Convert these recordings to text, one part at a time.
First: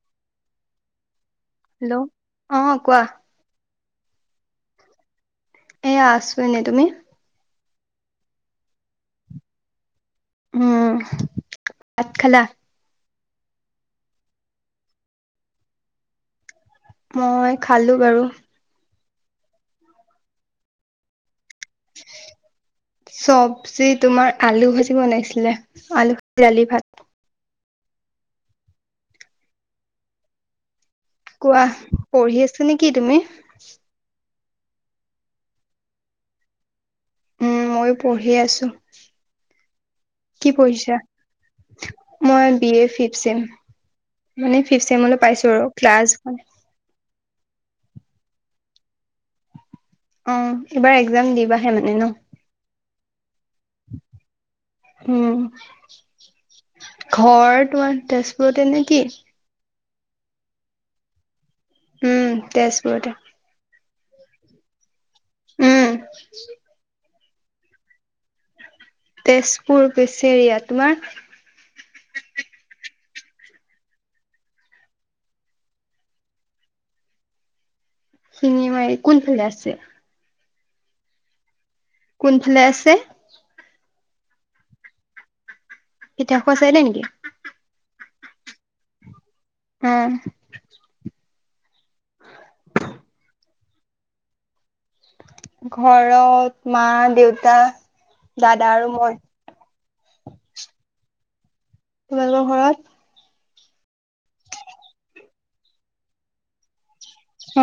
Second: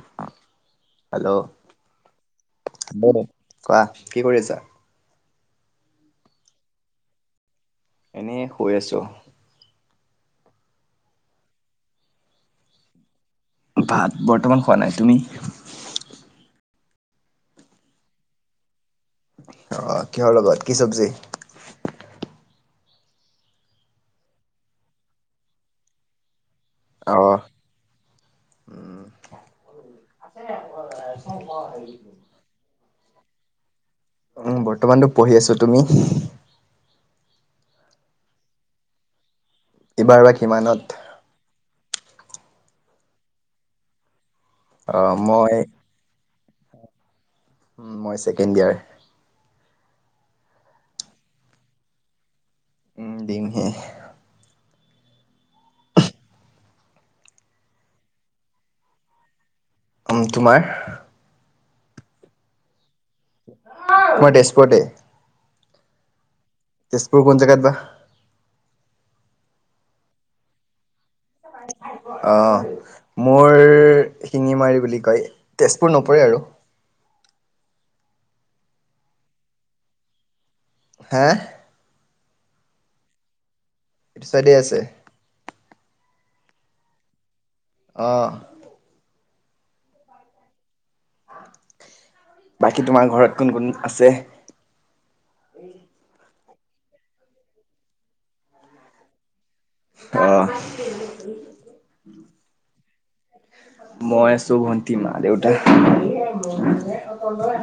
[unintelligible] Hello, hello অ কোৱা হব দে কোৱা কি কৰি আছা? এইয়া আছো এনে তুমি? এনেই শুই আছোঁ। উম, আত খালা? ভাত বৰ্তমান খোৱা নাই তুমি? মই খালো বাৰু। অ, কিহৰ লগত কি চব্জি? চবজি তোমাৰ আলু ভাজি বনাইছিলে আলু ভাজি দালি ভাত। অহ, উম [unintelligible] কোৱা পঢ়ি আছ নেকি তুমি? উম, বৰ্তমানটো পঢ়ি আছো তুমি? উম, মই পঢ়ি আছো এইবাৰ বা কি কিমানত? পঢ়িছা? মই বি এ ফিফ ছেম মানে ফিফ অ ছেমলে পাইছো মই আৰু ক্লাছ। [unintelligible] উম, মই ছেকেণ্ড ইয়াৰ। উম, এইবাৰ একজাম দিবাহে মানে ন'? উম, দিমহে। উম, ঘৰ তোমাৰ তেজপুৰতে নেকি? উম, তোমাৰ? উম, তেজপুৰতে। মই তেজপুৰতে। উম। তেজপুৰ কোন জেগাত বা? তেজপুৰ পেচেৰিয়া তোমাৰ? অহ, মোৰ শিঙিমাৰী বুলি কয় তেজপুৰ নপৰে আৰু। শিঙি মাৰি কোনফালে আছে? হে? কোনফালে আছে? এইটো চাইডে আছে। কেতিয়া খোৱা চাই নে নেকি? অহ', উম, বাকী তোমাৰ ঘৰত কোন -কোন আছে? ঘৰত মা, দেউতা, দাদা আৰু মই। অহ', তোমালোকৰ ঘৰত? মই আছো ভণ্টি, মা, দেউতা।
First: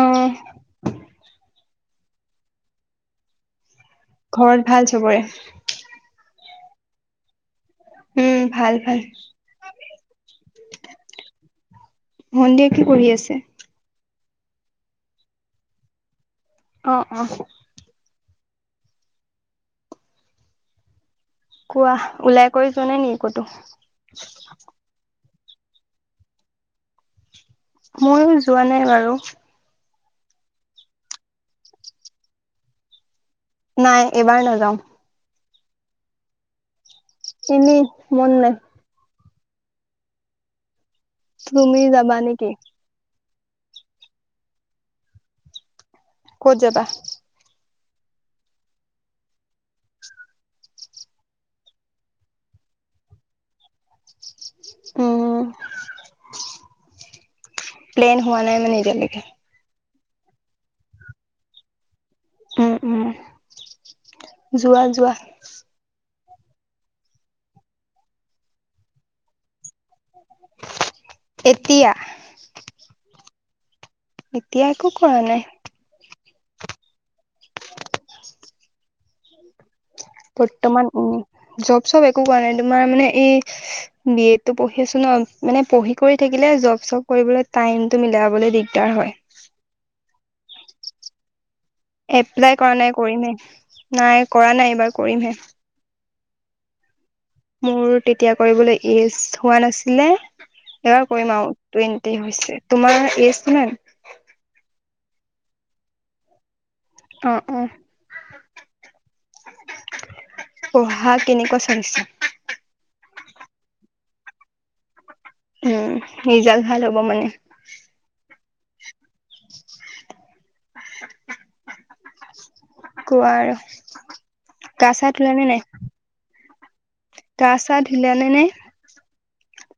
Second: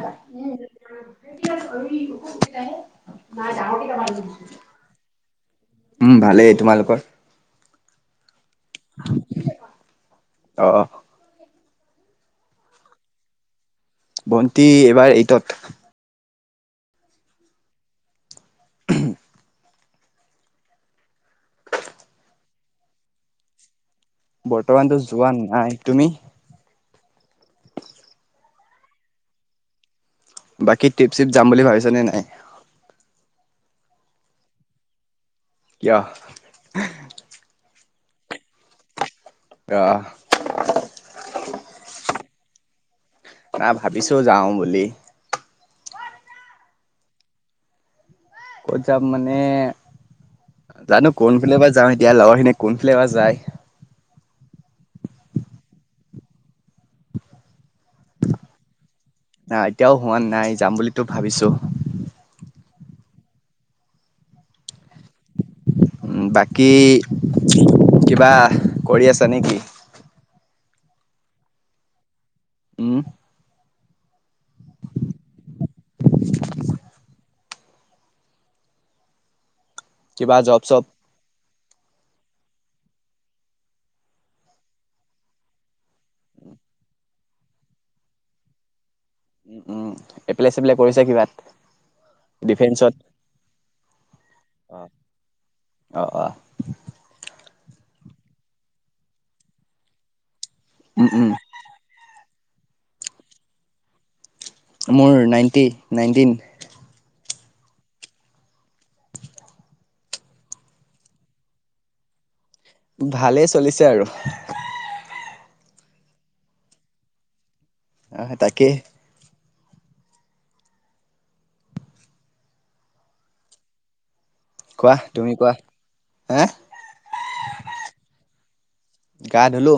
অ ঘৰত ভাল চবৰে? উম ভালেই। তোমালোকৰ? উম ভাল ভাল। অ ভন্তিয়ে কি পঢ়ি আছে? ভটি এইবাৰ এইটত। অ', অ', [unintelligible] কোৱা ওলাই কৰি যোৱা নাই নেকি ক'তো? বৰ্তমানতো যোৱা নাই তুমি? ময়ো যোৱা নাই বাৰু। বাকী ট্ৰিপ চিপ যাম বুলি ভাবিছা নে নাই? নাই এবাৰ নযাওঁ। যাহ। এনে মন নাই। অ। তুমি যাবা নেকি? না ভাবিছো যাও বুলি ক'ত যাবা? ক'ত যাম মানে জানো কোনফালে পা যাওঁ এতিয়া লগৰ খিনি কোনফালে বা যায়? উম। প্লেন হোৱা নাই মানে এতিয়ালেকে? না এতিয়াও হোৱা নাই যাম বুলিতো ভাবিছো। উম উম যোৱা যোৱা। বাকী কিবা কৰি আছা নেকি? এতিয়া উম। এতিয়া একো কৰা নাই। কিবা জব চব বৰ্তমান উম জব চব একো কোৱা নাই তোমাৰ মানে এই বি এ তো পঢ়ি আছো ন মানে পঢ়ি কৰি থাকিলে জব চব কৰিবলৈ টাইম টো মিলাবলৈ দিগ- দাৰ হয়। উম উম এপ্লাই চেপ্লাই কৰিছে কিবাত। এপ্লাই কৰা নাই ডিফেন্সত কৰিমহে নাই কৰা নাই অ', এইবাৰ কৰিমহে। অ অ। মোৰ তেতিয়া কৰিবলৈ এজ হোৱা নাছিলে উম, এবাৰ উম, কৰিম আও। টুৱেন্টি হৈছে। তোমাৰ এইজ কিমান? মোৰ নাইণ্টি নাইনটিন। অ অ পঢ়া কেনেকুৱা চলিছে? ভালেই চলিছে আৰু। উম ৰিজাল্ট ভাল হ'ব মানে? অহ তাকেই, [inaudible] কোৱা আৰ। কোৱা তুমি কোৱা? হে গা চা ধুলালালেনে? গা ধুলো।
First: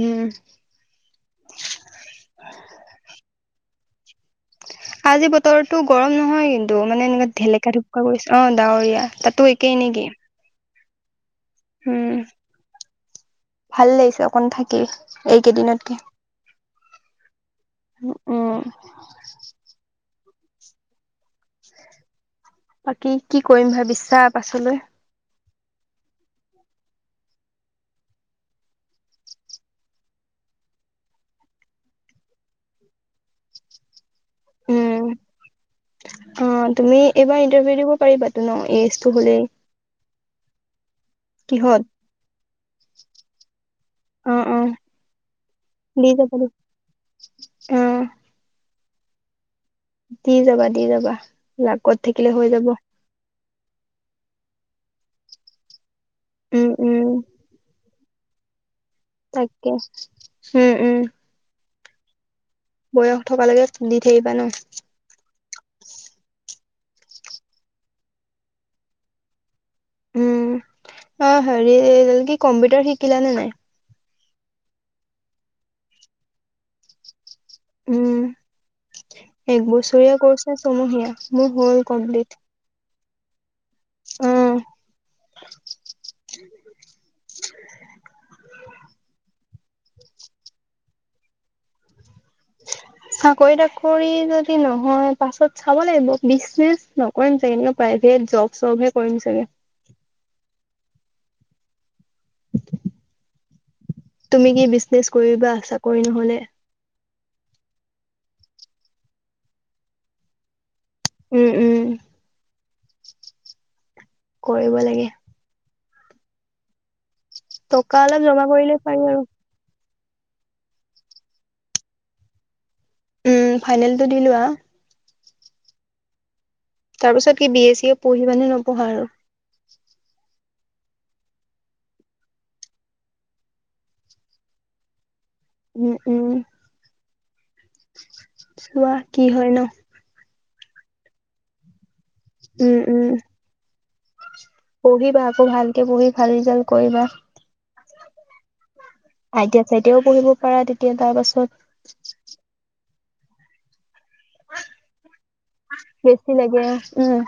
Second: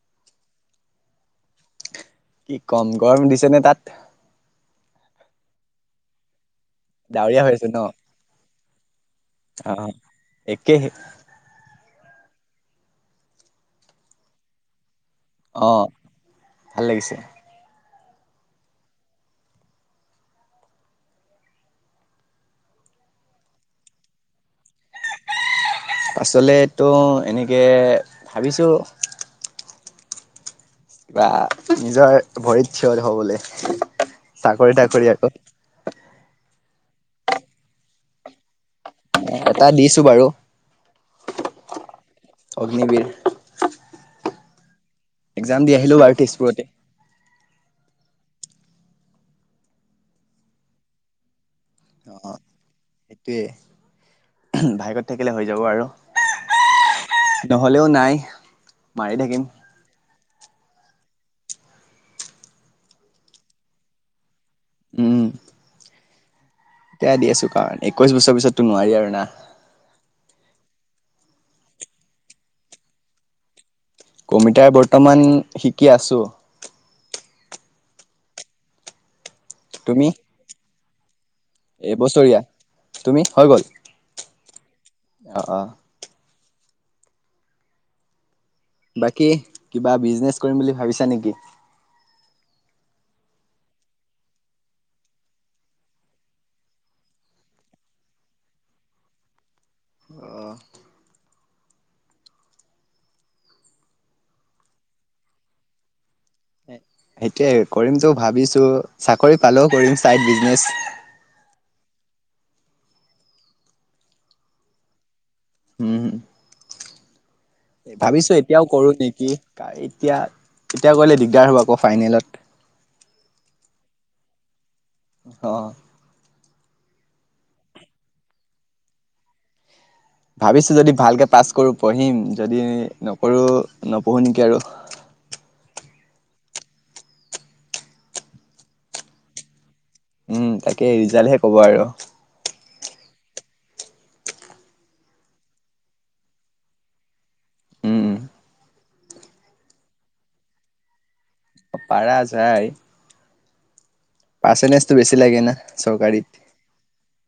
উম। কি কম গৰম দিছেনে তাত? আজি বতৰটো গৰম নহয় কিন্তু মানে এনেকুৱা ডাৱৰীয়া হৈ আছে ঢেলেকা ন ঢুভুকা কৰিছে অ ডাৱৰীয়া তাত অ একেহে উম ভাল লাগিছে অকণ থাকি অ', এইকেইদিনতকে ভাল লাগিছে। উ উম বাকি কি কৰিম ভাবিছা পাছলৈ পাছলেতো এনেকে ভাবিছো কিবা নিজৰ ভৰিত থিয়ত হবলে চাকৰি উম তাকৰি আক অ তুমি এইবাৰ ইন্টাৰভিউ দিব পাৰিবাতো ন এইজ এটা দিছো বাৰু, অগ্নিবীৰ। উম উম এক্জাম দি আহিলো বাৰু [unintelligible] তেজপুৰতে উম দি যাবা দি যাবা লাকত থাকিলে অ', হৈ যাব। সেইটোৱে ভাগ্যত থাকিলে হৈ যাব আৰু, উম উম নহলেও নাই মাৰি থাকিম, কেচ উম উম বয়স থকা লৈকে দি থাকিবা ন উম এতিয়া দি আছো কাৰণ একৈশ বছৰ পিছততো নোৱাৰি আৰু না উম অ হেৰি কি কম্পিউটাৰ শিকিলানে নাই? কম্পিউটাৰ বৰ্তমান শিকি আছো। উম তুমি একবছৰীয়া কৰ্চ নে ছমহীয়া মোৰ হ'ল কমপ্লিট এবছৰীয়া তুমি হৈ গল অ অ অ [unintelligible] বাকী কিবা বিজনেচ কৰিম বুলি ভাবিছা নেকি চাকৰি তাকৰি যদি নহয় পাছত চাব লাগিব বিজনেছ ন কৰিম চাগে এনেও প্ৰাইভেট জব চবহে কৰিম চাগে। তুমি কি বিজনেছ কৰিবা চাকৰি নহলে? সেইটোৱে কৰিমতো ভাবিছো চাকৰি পালেও কৰিম চাইড বিজনেছ উম উম কৰিব লাগে উম টকা অলপ ভাবিছো জমা এতিয়াও কৰিলে কৰো পাৰি আৰু নেকি। এতিয়া এতিয়া কৰিলে দিগদাৰ হ'ব আকৌ ফাইনেলত উম ফাইনেলতো দি লোৱা অ তাৰ পিছত কি বি এ চিয়ে পঢ়িবা নে নপঢ়া আৰু ভাবিছো যদি ভালকে পাছ কৰো পঢ়িম যদি নকৰো নপঢ়ো নেকি আৰু। উম উম চোৱা কি হয় ন। উম তাকে ৰিজাল্টহে কব আৰু উম উম পঢ়িবা আকৌ ভালকে পঢ়ি ভাল ৰিজাল্ট কৰিবা। উম, আইটিয়া চাইতিয়াও পঢ়িব পাৰা তেতিয়া তাৰ পাছত পাৰা যায়। পাৰ্চেন্টেজটো বেছি লাগে না। চৰকাৰীত। বেছি লাগে উম।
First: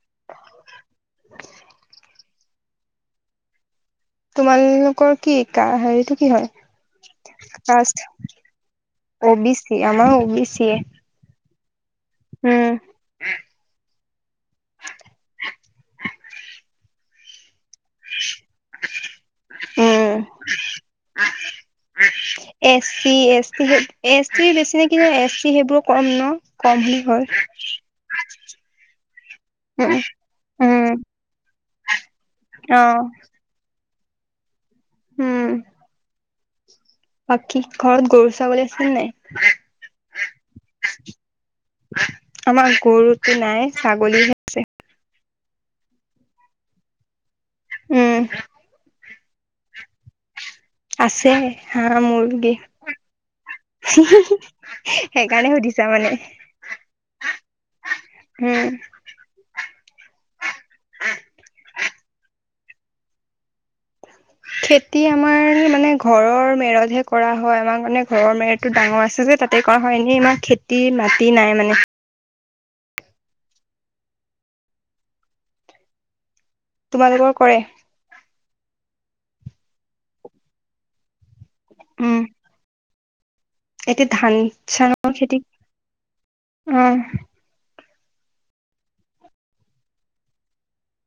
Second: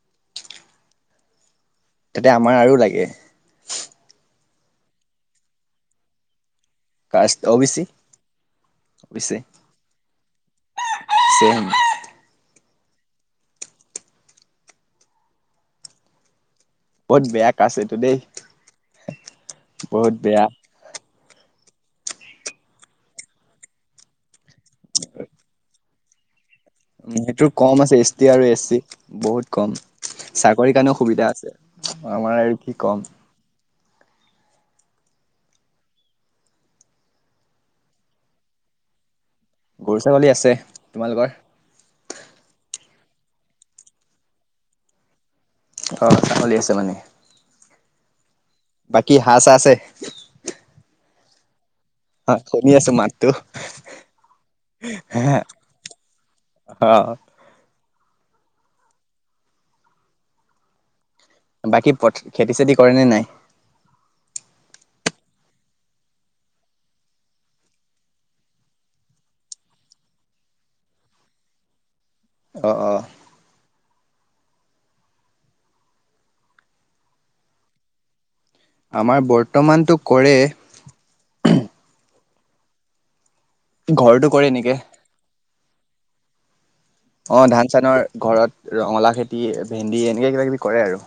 [inaudible] এতিয়া আমাৰ আৰু লাগে। তোমালোকৰ কি কা হেৰিটো কি হয় caste O B C caste O B C আমাৰো অ বি চি এ চেইম উম বহুত বেয়া কাষ্ট এইটো দেই বহুত বেয়া। S C, S T, S T বেছি নেকি জানো এছ চি সেইবোৰক কম ন কম বুলি কয়। নেটৱৰ্ক কম আছে এছ টি আৰু এ চি বহুত কম উম চাকৰিৰ উম, কাৰণেও সুবিধা আছে আমাৰ আৰু কি অ কম উম। বাকী ঘৰত গৰু ছাগলী আছিল নাই? গৰু ছাগলী আছে তোমালোকৰ? আমাৰ গৰুতো নাই ছাগলীহে আছে অ ছাগলী আছে মানে। উম বাকী হাঁহ-চাঁহ আছে? আছে। হাহ হয় মূৰগি। শুনি আছো মাতটো হি‌ হি হি, সেইকাৰণে সুধিছা মানে। অ। হম। বাকী পথ, খেতি-চেতি কৰেনে নাই? খেতি আমাৰ মানে ঘৰৰ মেৰতহে কৰা হয়, আমাৰ মানে ঘৰৰ মেৰত টো ডাঙৰ আছে যে তাতে কৰা হয়। এনেই ইমান খেতি মাটি নাই মানে। অ অ। তোমালোকৰ কৰে? আমাৰ বৰ্তমান টো কৰে, উম। এতিয়া ঘৰটো কৰে নেকি ধান-চানৰ খেতি, অহ। অঁ ধান-চানৰ, ঘৰত ৰঙালা খেতি, ভেন্দি এনেকৈ কিবাাকিবি কৰে আৰু।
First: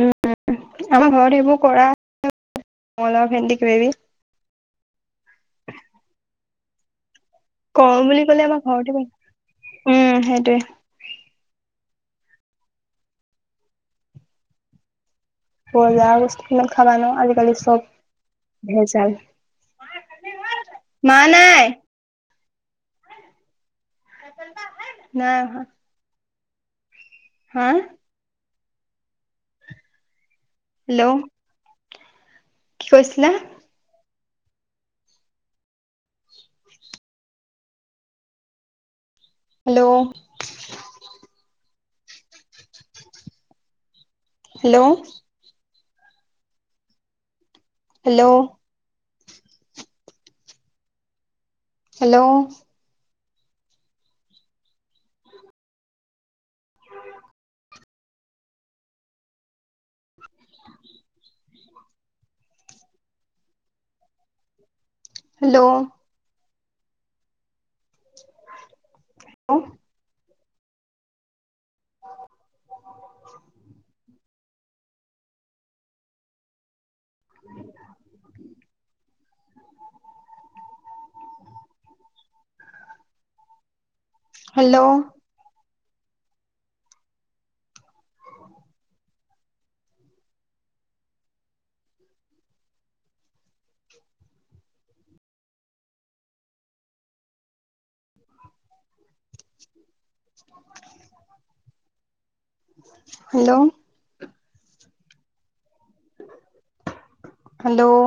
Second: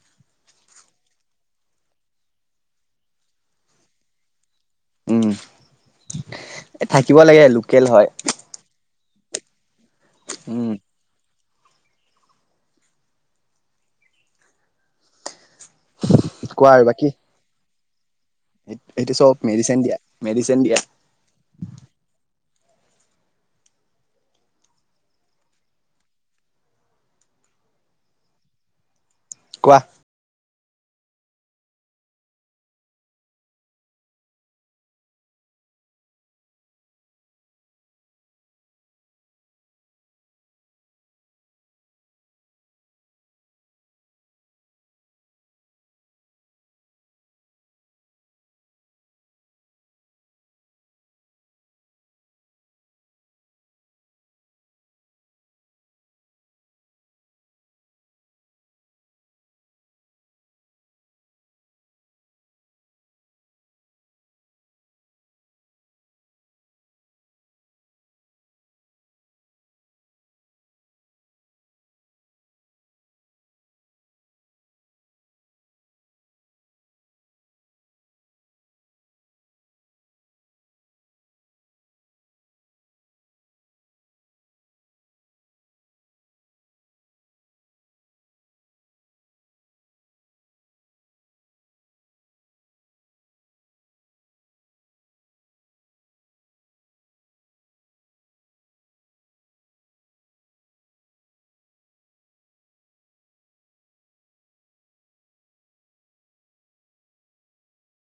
উম উম উম। আমাৰ ঘৰত সবোৰ কৰা [unintelligible] ঙলাও, ভেন্দি কিবা কিবি। উম। এই থাকিব লাগে, আৰু কৰো বুলি কলে আমাৰ ঘৰতে পাৰে। উম সেইটোয়ে। বজাৰ বস্তু কিমান কোৱা আৰু খাবা বাকী ন, আজিকালি চব ভেজাল এইটো চব মেডিচিন দিয়া। মেডিচিন দিয়া। মা নাই? নাই অহা। হা? কোৱা, হেল্ল', কি কৈছিলে? Hello, hello, hello, hello, [inaudible] hello! Hello? [inaudible] [inaudible] Hello! Hello? Hello,